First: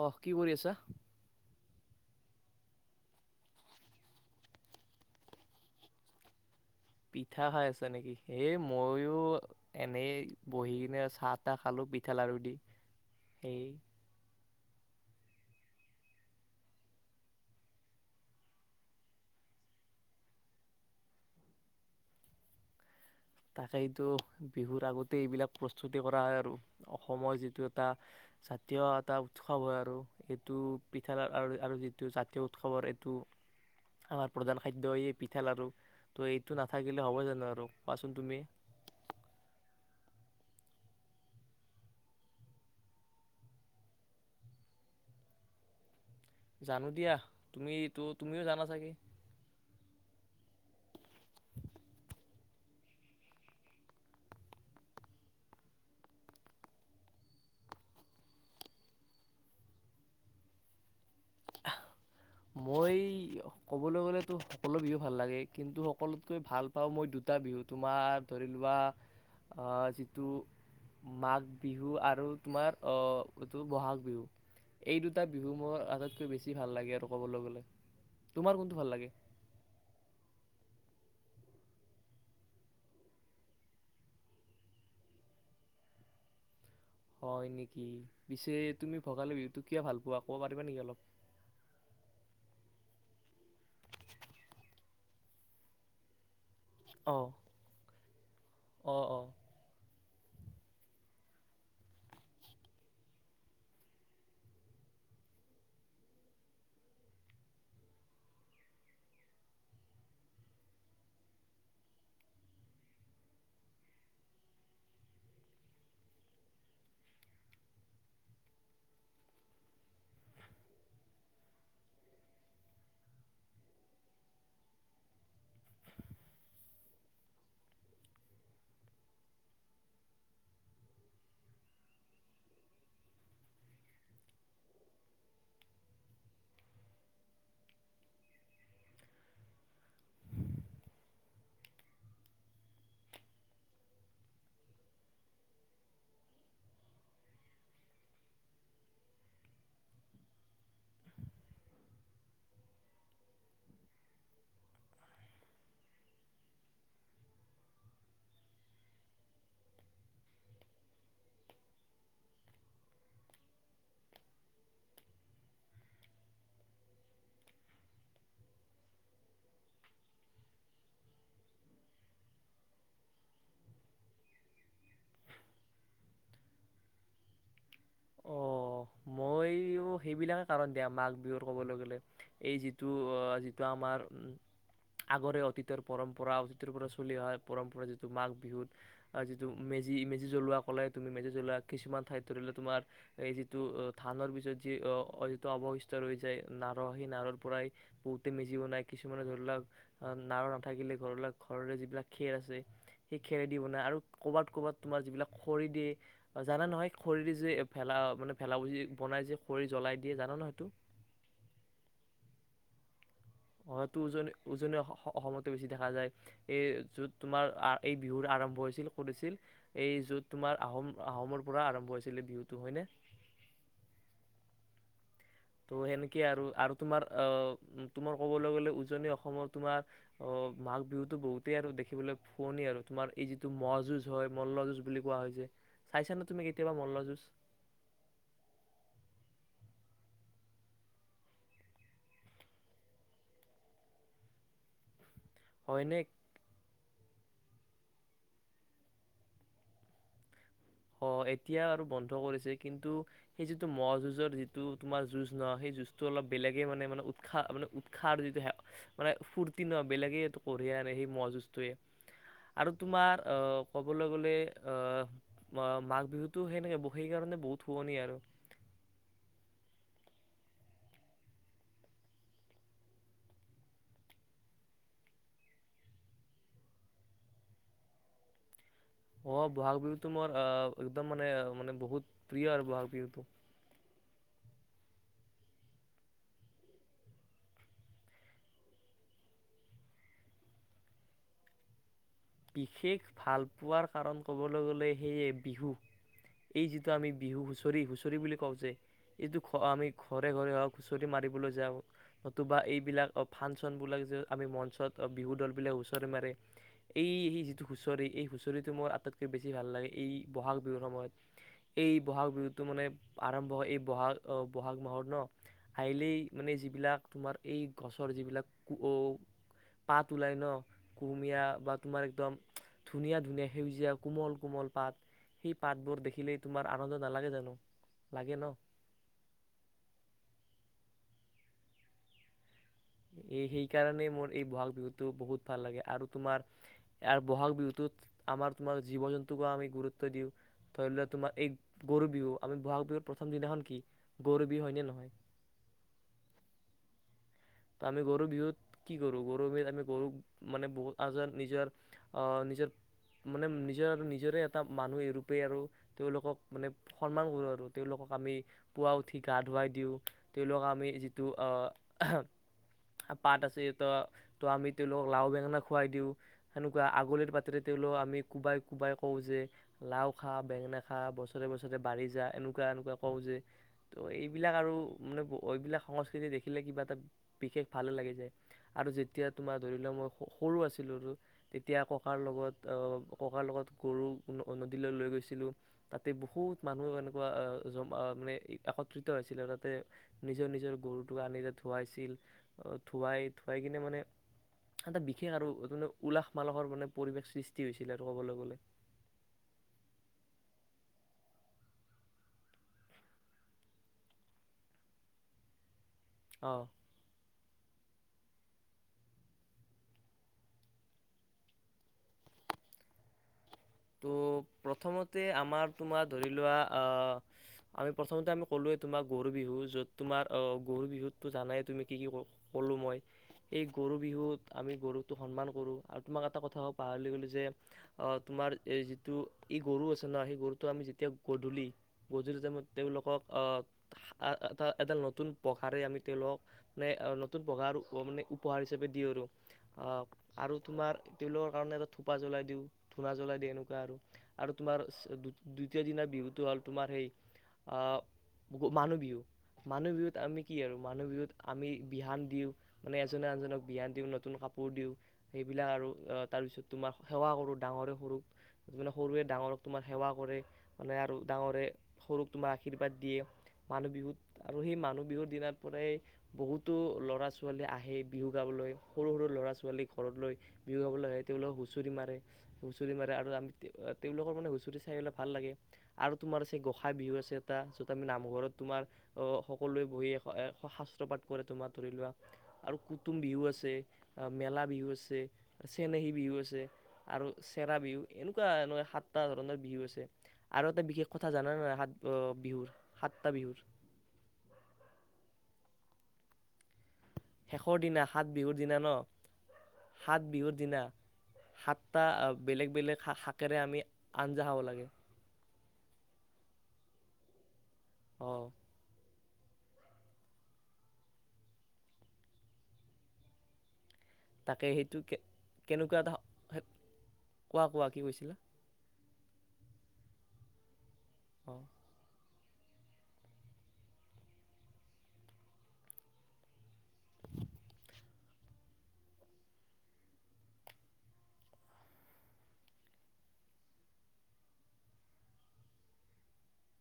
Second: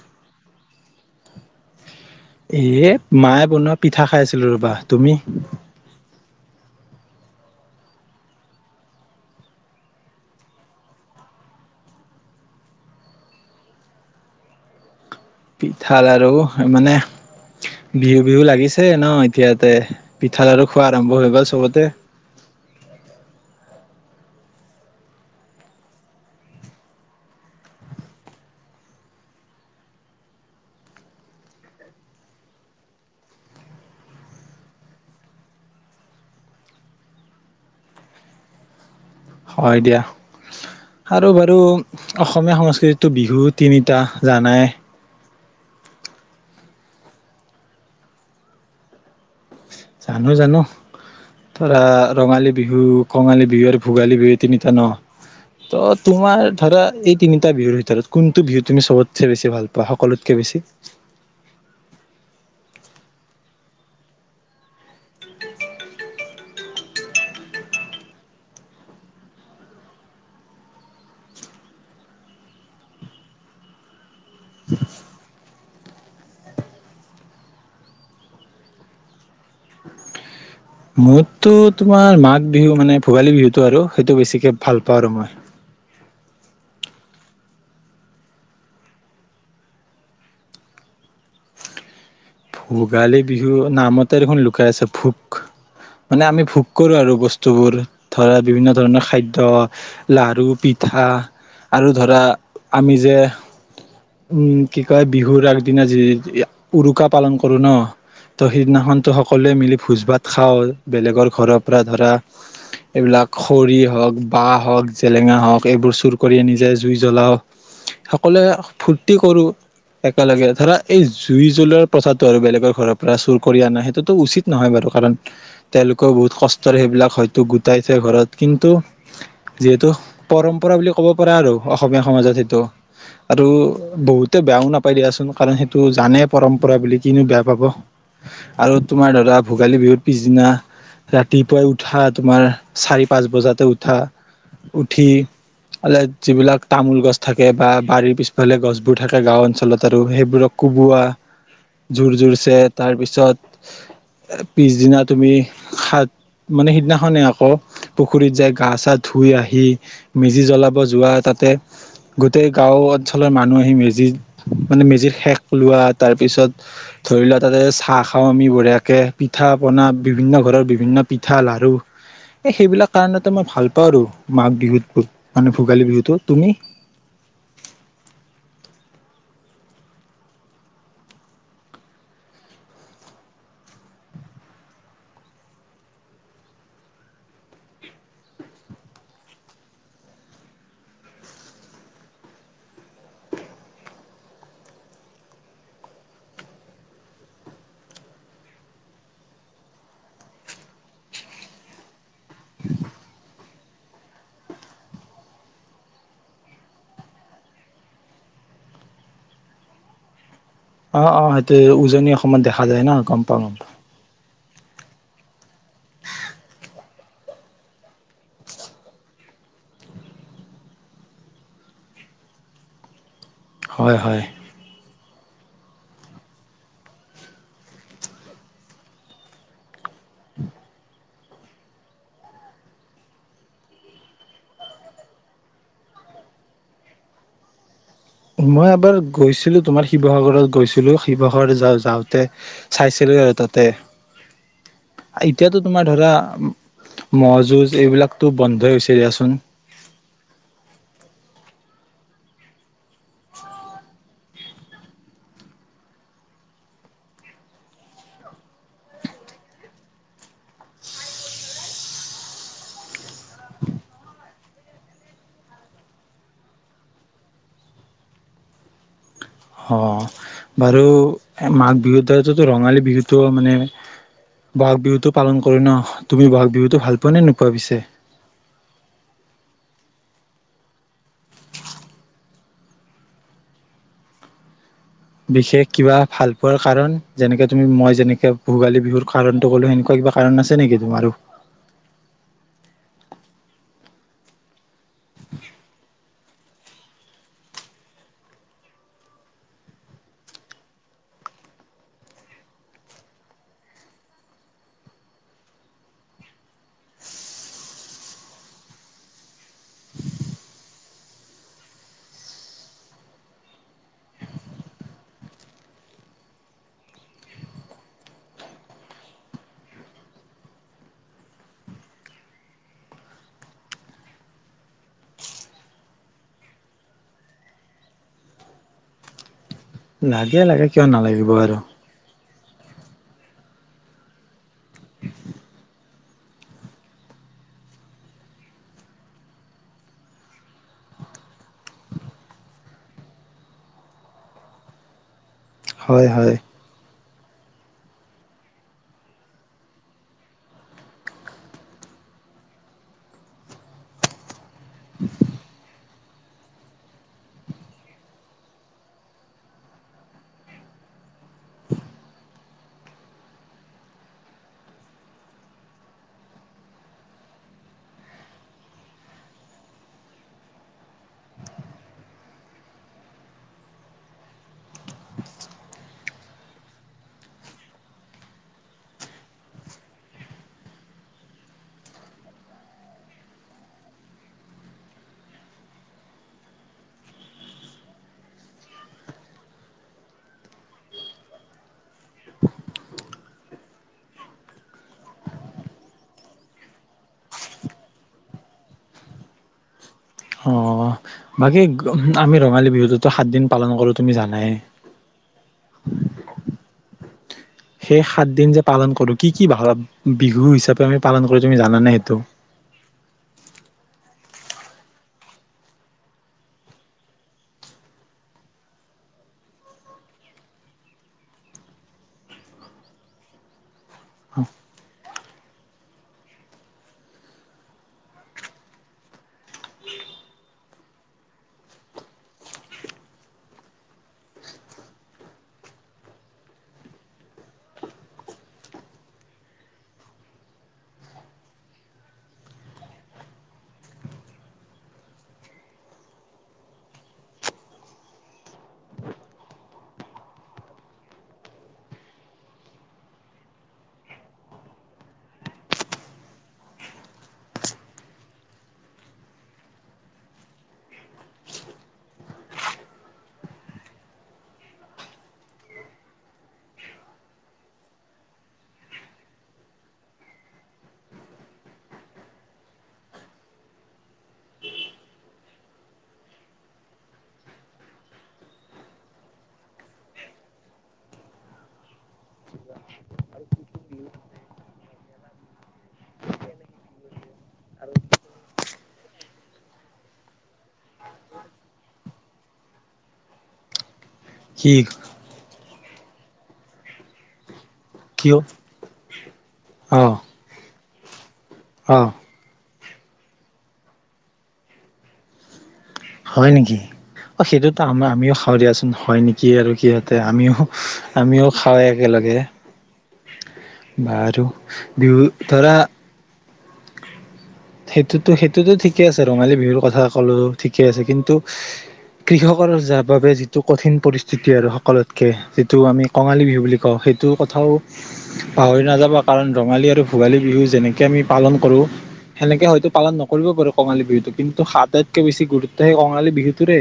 আহ কি কৰি আছা? এ মায়ে বনোৱা পিঠা খাই আছিলো ৰবা তুমি পিঠা খাই আছ নেকি এই ময়ো এনেই বহি কিনে চাহ তাহ খালো পিঠা লাাৰু দি সেই পিঠা লাৰ়ু মানে বিহু বিহু লাগিছে ন এতিয়া তে পিঠা লাৰ়ু খোৱা আৰম্ভ হৈ গ'ল চবতে তাকে সটো বিহুৰ আগতে এইবিলাক প্ৰস্তুতি কৰা হয় আৰু, অসমৰ যিটো এটা জাতীয় এটা উৎসৱ হয় আৰু, এইটো পিঠাল আৰু যিটো জাতীয় উৎসৱৰ এইটো আমাৰ প্ৰধান খাদ্য পিঠা লাাৰ়ু ত এইটো নাথাকিলে হ'ব জানো আৰু পকোৱা চোন তুমি হয় দিয়া আৰু বাৰু অসমীয়া সংস্কৃতিো বিহু তিনিটা জানাই জানো দিয়া তুমি ইটো তুমিও জানা চাগে জানো জানো, ধৰা ৰঙালী বিহু কঙালী বিহু আৰু ভোগালী বিহু তিনিটা ন ত তোমাৰ ধৰা এই তিনিটা বিহুৰ ভিতৰত কোনটো বিহু তুমি চবতছে বেছি ভাল পোৱা সকলোতকে বেছি মই ক'বলৈ গ'লেতো সকলো বিহু ভাল লাগে কিন্তু সকলোতকৈ ভাল পাওঁ মই দুটা বিহু তোমাৰ ধৰি লোৱা যিটো মাঘ বিহু আৰু তোমাৰ এইটো বহাগ বিহু এই দুটা বিহু মোৰ আটাইতকৈ বেছি ভাল লাগে আৰু কবলে গলে, তোমাৰ কোনটো ভাল লাগে? মোৰতো তোমাৰ মাঘ বিহু মানে ভোগালী বিহুতটো আৰু সেইটো বেছিকে ভাল পাওঁ আৰু মই হয় নেকি পিছে তুমি ভগালী বিহুতটো কিয় ভাল পোৱা ক'ব পাৰিবা নেকি অলপ? ভোগালী বিহু নামতে দেখোন লুকাই আছে ভোক মানে আমি ভোক কৰোঁ আৰু অঁ বস্তুবোৰ ধৰা বিভিন্ন ধৰণৰ অঁ অঁ খাদ্য লাৰু পিঠা আৰু ধৰা আমি যে উম কি কয় বিহুৰ আগদিনা যি উৰুকা পালন কৰো ন ত সেইদিনাখনতো সকলোৱে মিলি ভোজ ভাত খাও বেলেগৰ ঘৰৰ পৰা ধৰা এইবিলাক খৰি হওক বাহ হওঁক জেলেঙা হওক এইবোৰ চুৰ কৰি আ নিজে জুই জ্বলাও সকলোৱে ফূুৰ্তি কৰো একেলগে ধৰা এই জুই জলাৰ প্ৰথাটো আৰু বেলেগৰ ঘৰৰ পৰা চুৰ কৰি আনা সেইটোতো উচিত নহয় বাৰু, কাৰণ তেওঁলোকেও বহুত কষ্টৰে সেইবিলাক হয়তো গোটাইছে ঘৰত কিন্তু যিহেতু পৰম্পৰা বুলি ক'ব পৰা আৰু অসমীয়া সমাজত সেইটো আৰু বহুতে বেয়াও নাপাই দিয়াচোন কাৰণ সেইটো জানে পৰম্পৰা বুলি কিনো বেয়া পাব আৰু তোমাৰ ধৰা ভোগালী বিহুত পিছদিনা ৰাতিপুৱাই উঠা তোমাৰ চাৰি পাঁচ বজাতে উঠা উঠি অ যিবিলাক তামোল গছ থাকে বা বাৰীৰ পিছ লে গছবোৰ থাকে গাঁও অঞ্চলত আৰু সেইবোৰক কোবোৱা, জোৰ জোৰছে তাৰপিছত পিছদিনা তুমি সাত মানে সিদিনাখনেই আকৌ পুখুৰীত যাই গা চা ধুই আহি মেজি জ্বলাব যোৱা তাতে গোটেই গাঁৱত অঞ্চলৰ মানুহ আহি মেজিত মানে মেজিত শেষ লোৱা তাৰ পিছত ধৰি লোৱা তাতে চাহ খাওঁ আমি বঢ়িয়াকে পিঠা পনা বিভিন্ন ঘৰৰ বিভিন্ন পিঠা লাৰু এই সেইবিলাক কাৰণতে মই ভাল পাওঁ আৰু মাঘ বিহুত মানে ভোগালী বিহুটো তুমি? সেইবিলাক কাৰণ দিয়া মাঘ বিহুৰ কবলৈ গ'লে এই যিটো অ যিটো আমাৰ আগৰে অতীতৰ পৰম্পৰা অতীতৰ পৰা চলি অহা পৰম্পৰা যিটো মাঘ বিহুত আহ যিটো মেজি মেজি জ্বলোৱা কলে তুমি মেজি জ্বলোৱা কিছুমান ঠাইত ধৰিলে তোমাৰ এই যিটো ধানৰ পিছত যি অ অ য অৱশিষ্ট ৰৈ যায় নাৰ সেই নাৰৰ পৰাই বহুতে মেজি বনাই কিছুমানে ধৰি লওক নাৰ নাথাকিলে ধৰি ল ঘৰৰে যিবিলাক খেল আছে সেই খে খেৰেদি বনায় আৰু ক'ৰবাত ক'ৰবাত তোমাৰ যিবিলাক খৰি দিয়ে জানা নহয় খৰিদি যে ভেলা মানে ভেলাভূজি বনাই যে কৰি জ্বলাই দিয়ে জান নহয়? অ' অ' সেইটো উজনি অসমত দেখা যায় না গম পাওঁ গম পাওঁ অ' তোজ উজনি অসমতে বেছি দেখা যায় এই য'ত তোমাৰ এই বিহুৰ আৰম্ভ হৈছিল কৰিছিল এই য'ত তোমাৰ আহোম আহোমৰ পৰা আৰম্ভ হৈছিল এই বিহুটো হয়নে হয় হয়। ত' সেনেকেই আৰু আৰু তোমাৰ অহ তোমাৰ কবলৈ গলে উজনি অসমৰ তোমাৰ অহ মাঘ বিহুতো বহুতেই আৰু দেখিবলৈ শুৱনি আৰু তোমাৰ এই যিটো ম যুঁজ হয় মল্ল যুঁজ বুলি কোৱা হয় যে, চাইছাানে তুমি কেতিয়াবা মল্লযুঁজ? মই এবাৰ গৈছিলো। তোমাৰ শিৱসাগৰত গৈছিলো শিৱসাগৰত যা যাওঁতে চাইছিলো। আৰু তাতে এতিয়াতো তোমাৰ হয়নে ধৰা ম'হ যুঁজ এইবিলাকতো বন্ধই হৈছে। দিয়াচোন অ' এতিয়া আৰু বন্ধ কৰিছে কিন্তু সেই যিটো ম'হ যুঁজৰ যিটো তোমাৰ যুঁজ নহয়। সেই যুঁজটো অলপ বেলেগে মানে মে উৎসাহ মানে উৎসাহ যিটো মানে ফূুৰ্তি নহয় বেলেগে এইটো কঢ়িয়াই আনে সেই ম'হ যুজটয়ে আৰু তোমাৰ আহ ক'বলৈ গলে আহ মাঘ বিহুতটো সেনেকে সেইকাৰণে বহুত শুৱনি আৰু অ' বাৰু মাঘ বিহুতে টোতো ৰঙালী বিহুটো মানে বহাগ বিহুটো পালন কৰোঁ‌ ন তুমি বহাগ বিহুটো ভাল পোৱা নে নোপোৱা পিছে? অ' ব'হাগ বিহুতটো মোৰ একদম মানে মানে বহুত প্ৰিয় আৰু ব'হাগ বিহুটো। বিশেষ কিবা ভাল পোৱাৰ কাৰণ যেনেকে তুমি মই যেনেকে ভোগালী বিহুৰ কাৰণটো ক'লো সেনেকুৱা কিবা কাৰণ আছে নেকি তোমাৰো? বিশেষ ভাল পোৱাৰ কাৰণ ক'বলৈ গ'লে সেয়ে বিহু এই যিটো আমি বিহু হুঁচৰি হুঁচৰি বুলি কওঁ যে এইটো আমি ঘৰে ঘৰে হওঁ‌ক হুঁচৰি মাৰিবলৈ যাওঁ। নতুবা এইবিলাক ফাংচনবিলাক যে আমি মঞ্চত বিহু দলবিলাক হুঁচৰি মাৰে। এই যিটো হুঁচৰি এই হুঁচৰিটো মোৰ আটাইতকৈ বেছি। বেছি ভাল লাগে এই বহাগ বিহুৰ সময়ত। এই বহাগ বিহুটো মানে আৰম্ভ হয় এই বহাগ বহাগ মাহত ন হাইলেই মানে যিবিলাক তোমাৰ এই গছৰ যিবিলাক ক পাত ওলাই ন কুহুমীয়া বা তোমাৰ একদম ধুনীয়া ধুনীয়া সেউজীয়া কোমল কোমল পাত সেই পাতবোৰ দেখিলেই তোমাৰ আনন্দ নালাগে জানো লাগে ন? লাগে লাগে কিয় নালাগিব আৰু এই সেইকাৰণেই মোৰ এই বহাগ বিহুটো বহুত ভাল লাগে আৰু তোমাৰ ব'হাগ বিহুটোত আমাৰ তোমাৰ জীৱ জন্তুকো আমি গুৰুত্ব দিওঁ ধৰি লওঁ‌ তোমাৰ এই গৰু বিহু আমি ব'হাগ বিহুৰত প্ৰথম দিনাখন কি গৰু বিহু হয়নে নহয়? হয় হয় ত আমি গৰু বিহুত কি কৰো গৰু বিহুত আমি গৰু মানে বহুত আজাৰ নিজৰ আহ নিজৰ মানে নিজৰ আৰু নিজৰে মানুহে ৰূপে আৰু তেওঁলোকক মানে সন্মান কৰোঁ আৰু তেওঁলোকক আমি পুৱা উঠি গা ধুৱাই দিওঁ তেওঁলোকক আমি যিটো আহ পাত আছে ত' আমি তেওঁলোকক লাও বেঙেনা খুৱাই দিওঁ। সেনেকুৱা আগলিৰ পাতেৰে তেওঁলোক আমি কোবাই কোবাই কওঁ যে লাও খা বেঙেনা খা বছৰে বছৰে বাঢ়ি যা। এনেকুৱা এনেকুৱা কওঁ যে ত এইবিলাক আৰু মানে এইবিলাক সংস্কৃতি দেখিলে কিবা এটা বিশেষ ভালে লাগি যায় আৰু যেতিয়া তোমাৰ ধৰি লোৱা মই সৰু আছিলো আৰু তেতিয়া ককাৰ লগত আহ ককাৰ লগত গৰু নদীলৈ লৈ গৈছিলো তাতে বহুত মানুহ এনেকুৱা মানে একত্ৰিত হৈছিলে আৰু তাতে নিজৰ নিজৰ গৰুটোক আনি ধুৱাইছিল। ধোৱাই ধোৱাই কিনে মানে এটা বিশেষ আৰুানে উলাহ মালাহৰ মানে পৰিৱেশ সৃষ্টি হৈছিল আৰু ক'বলৈ গ'লে। অ বাকী আমি ৰঙালী বিহুটোতো সাত দিন পালন কৰোঁ‌ তুমি জানাই অ' সেই সাত দিন যে পালন কৰো কি কি ভাল বিহু হিচাপে আমি পালন কৰো তুমি জানানে সেইটো ত' প্ৰথমতে আমাৰ তোমাৰ ধৰি লোৱা আমি প্ৰথমতে আমি ক'লোৱৱেই তোমাৰ গৰু বিহু য'ত তোমাৰ গৰু বিহুতো জানাই তুমি কি কি ক'লোঁ মই এই গৰু বিহুত আমি গৰুটো সন্মান কৰোঁ আৰু তোমাক এটা কথা পাহৰি গলো যে অ' তোমাৰ এই যিটো ই গৰু আছে ন সেই গৰুটো আমি যেতিয়া গধূলি গধূলি টাইমত তেওঁলোকক আহ এটা এডাল নতুন পঘাৰে আমি তেওঁলোকক মে নতুন পঘাৰ মানে উপহাৰ হিচাপে দি আৰু আহ আৰু তোমাৰ তেওঁলোকৰ কাৰণে এটা থোপা জ্বলাই দিওঁ ধূনা জ্বলাই দি এনেকুৱা আৰু আৰু তোমাৰ দ্বিতীয় দিনৰ বিহুটো হ'ল তোমাৰ সেই মানুহ বিহু মানুহ বিহুত আমি কি আৰু মানুহ বিহুত আমি বিহান দিওঁ মানে এজনে আনজনক বিহান দিওঁ নতুন কাপোৰ দিওঁ সেইবিলাক আৰু তাৰপিছত তোমাৰ সেৱা কৰোঁ ডাঙৰে সৰু সৰুৱে ডাঙৰক তোমাৰ সেৱা কৰে মানে আৰু ডাঙৰে সৰুক তোমাক আশীৰ্বাদ দিয়ে মানুহ বিহুত আৰু সেই মানুহ বিহুৰ দিনাৰ পৰাই বহুতো ল'ৰা ছোৱালী আহে বিহু গাবলৈ সৰু সৰু ল'ৰা ছোৱালী ঘৰ লৈ বিহু গাবলৈ আহে তেওঁলোকক হুঁচৰি মাৰে হুঁচৰি মাৰে আৰু আৰু আমি তেওঁলোকৰ মানে হুঁচৰি চাই পেলাই ভাল লাগে আৰু তোমাৰ আছে গোঁখাই বিহু আছে এটা য'ত আমি নামঘৰত তোমাৰ সকলোৱে বহি শাস্ত্ৰপাাত কৰে তোমাৰ ধৰি লোৱা আৰু কুটুম বিহু আছে মেলা বিহু আছে চেনেহী বিহু আছে আৰু চেৰা বিহু এনেকুৱা সাতটা ধৰণৰ বিহু আছে আৰু এটা বিশেষ কথা জানা নহয় সাত বিহুৰ সাতটা বিহুৰ [unintelligible] হাতৰ দিনা সাত কিয় বিহুৰ দিনা ন অ সাত বিহুৰ দিনা অ সাতটা বেলেগ বেলেগ শ শাকেৰে আমি আঞ্জা খাব লাগে হয় নেকি অ সেইটোত তো আমাৰ আমও অঁ খাও দিয়াচোন হয় নেকি কি আৰু কি সহঁতে আমিও আমিও খাওঁ একেলগে বা আৰু বিহুত ধৰা হাত সেইটোতো সেইটোতো ঠিক ঠিক ৰঙালী বিহুৰ কথা ক'লো ঠিক ঠিকে আছে কিন্তু অঁ কৃষকৰ যাৰ বাবে যিটো কঠিন পৰিস্থিতি আৰু সকলোতকে যিটো আমি কঙালী বিহু বুলি কওঁ সেইটো কথাও পাহৰি নাযাব কাৰণ ৰঙালী আৰু ভোগালী বিহু যেনেকে আমি পালন কৰোঁ সেনেকে হয়তো পালন নকব পাৰো কঙালী বিহুতটো কিন্তু আটাইতকৈ বেছি গুৰুত্ব সেই কঙালী বিহুটোৰে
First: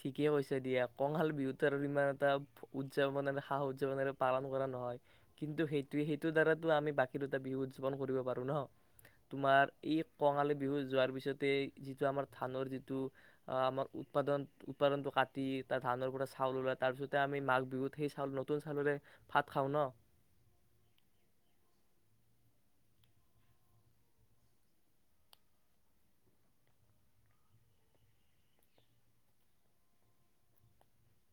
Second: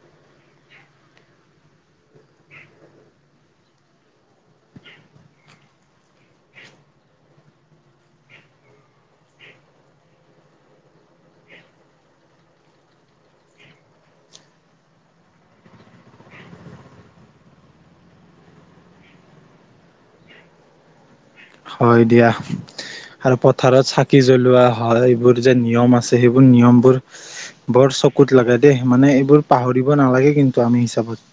ঠিকেই কৈছে দিয়া কঙালী বিহুত আৰু ইমান এটা উদযাপন সা উদযাপনেৰে পালন কৰা নহয় কিন্তু সেইটোোৱে সেইটোৰ দ্বাৰাতটো আমি বাকী দুটা বিহু উদযাপন কৰিব পাৰো ন তোমাৰ এই কঙালী বিহু যোৱাৰ পিছতে যিটো আমাৰ ধানৰ যিটো আমাৰ উৎপাদন উৎপাদনটো কাটি তাৰ ধানৰ পৰা চাউল ওলাই তাৰ পিছতে আমি মাঘ বিহুত সেই চাউল নতুন চাউৰে ভাত খাওঁ ন হয় দিয়া আৰু পথাৰত চাকি জ্বলোৱা হয় এইবোৰ যে নিয়ম আছে সেইবোৰ নিয়মবোৰ বৰ চকুত লাগে দেই মানে এইবোৰ পাহৰিব নালাগে কিন্তু আমি হিচাপত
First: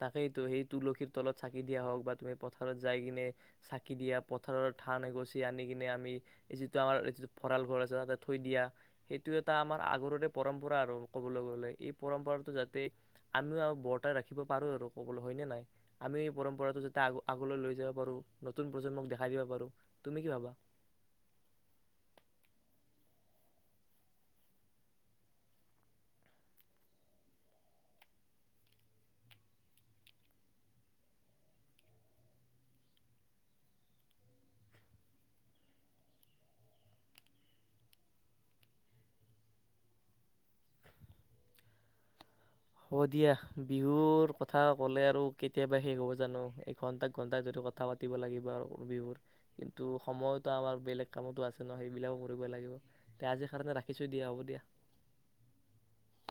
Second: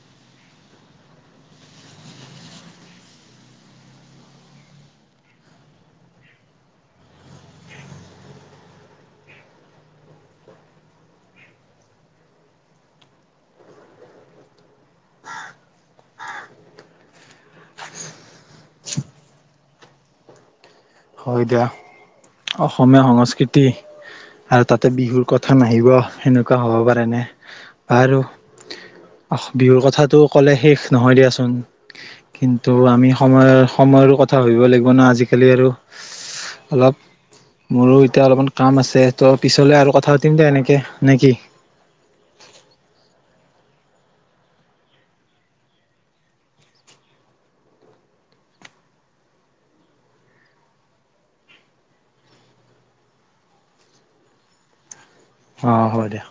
তাকেইটো সেই তুলসীৰ তলত চাকি দিয়া হওঁক বা তুমি পথাৰত যাই কিনে চাকি দিয়া পথাৰত ধান এগচি আনি কিনে আমি যিটো আমাৰ ভঁৰাল ঘৰ আছে তাতে থৈ দিয়া সেইটো এটা আমাৰ আগৰৰে পৰম্পৰা আৰু ক'বলৈ গ'লে এই পৰম্পৰাটো যাতে আমিও আৰু বৰ্তাই ৰাখি শিকিব পাৰোঁ আৰু ক'বলৈ হয়নে নাই আমিও এই পৰম্পৰাটো যাতে আগ আগলৈ লৈ যাব পাৰোঁ নতুন প্ৰজন্মক দেখাই দিব পাৰোঁ তুমি কি ভাবা হয় দিয়া অসমীয়া সংস্কৃতি আৰু তাতে বিহুৰ কথা নাহিব সেনেকুৱা হ'ব পাৰেনে বাৰু বিহুৰ কথাটো ক'লে শেষ নহয় দিয়াচোন কিন্তু আমি সময়ৰ সময়ৰো কথা ভাবিব লাগিব ন আজিকালি আৰু অলপ মোৰো এতিয়া অলপমান কাম আছে ত' পিছলে আৰু কথা পাতিম দে এনেকে নে কি? হ'ব দিয়া বিহুৰ কথা ক'লে আৰু কেতিয়াবা শেষ হ'ব জানো এঘন্টা এক ঘণ্টাাই ধ কথা পাতিব লাগিব আৰু বিহুৰ কিন্তু সময়তো আমাৰ বেলেগ কামতো আছে ন সেইবিলাকো কৰিব লাগিব আজিৰ কাৰণে ৰাখিছোঁ দিয়া হ'ব দিয়া অঁ হ'ব দিয়া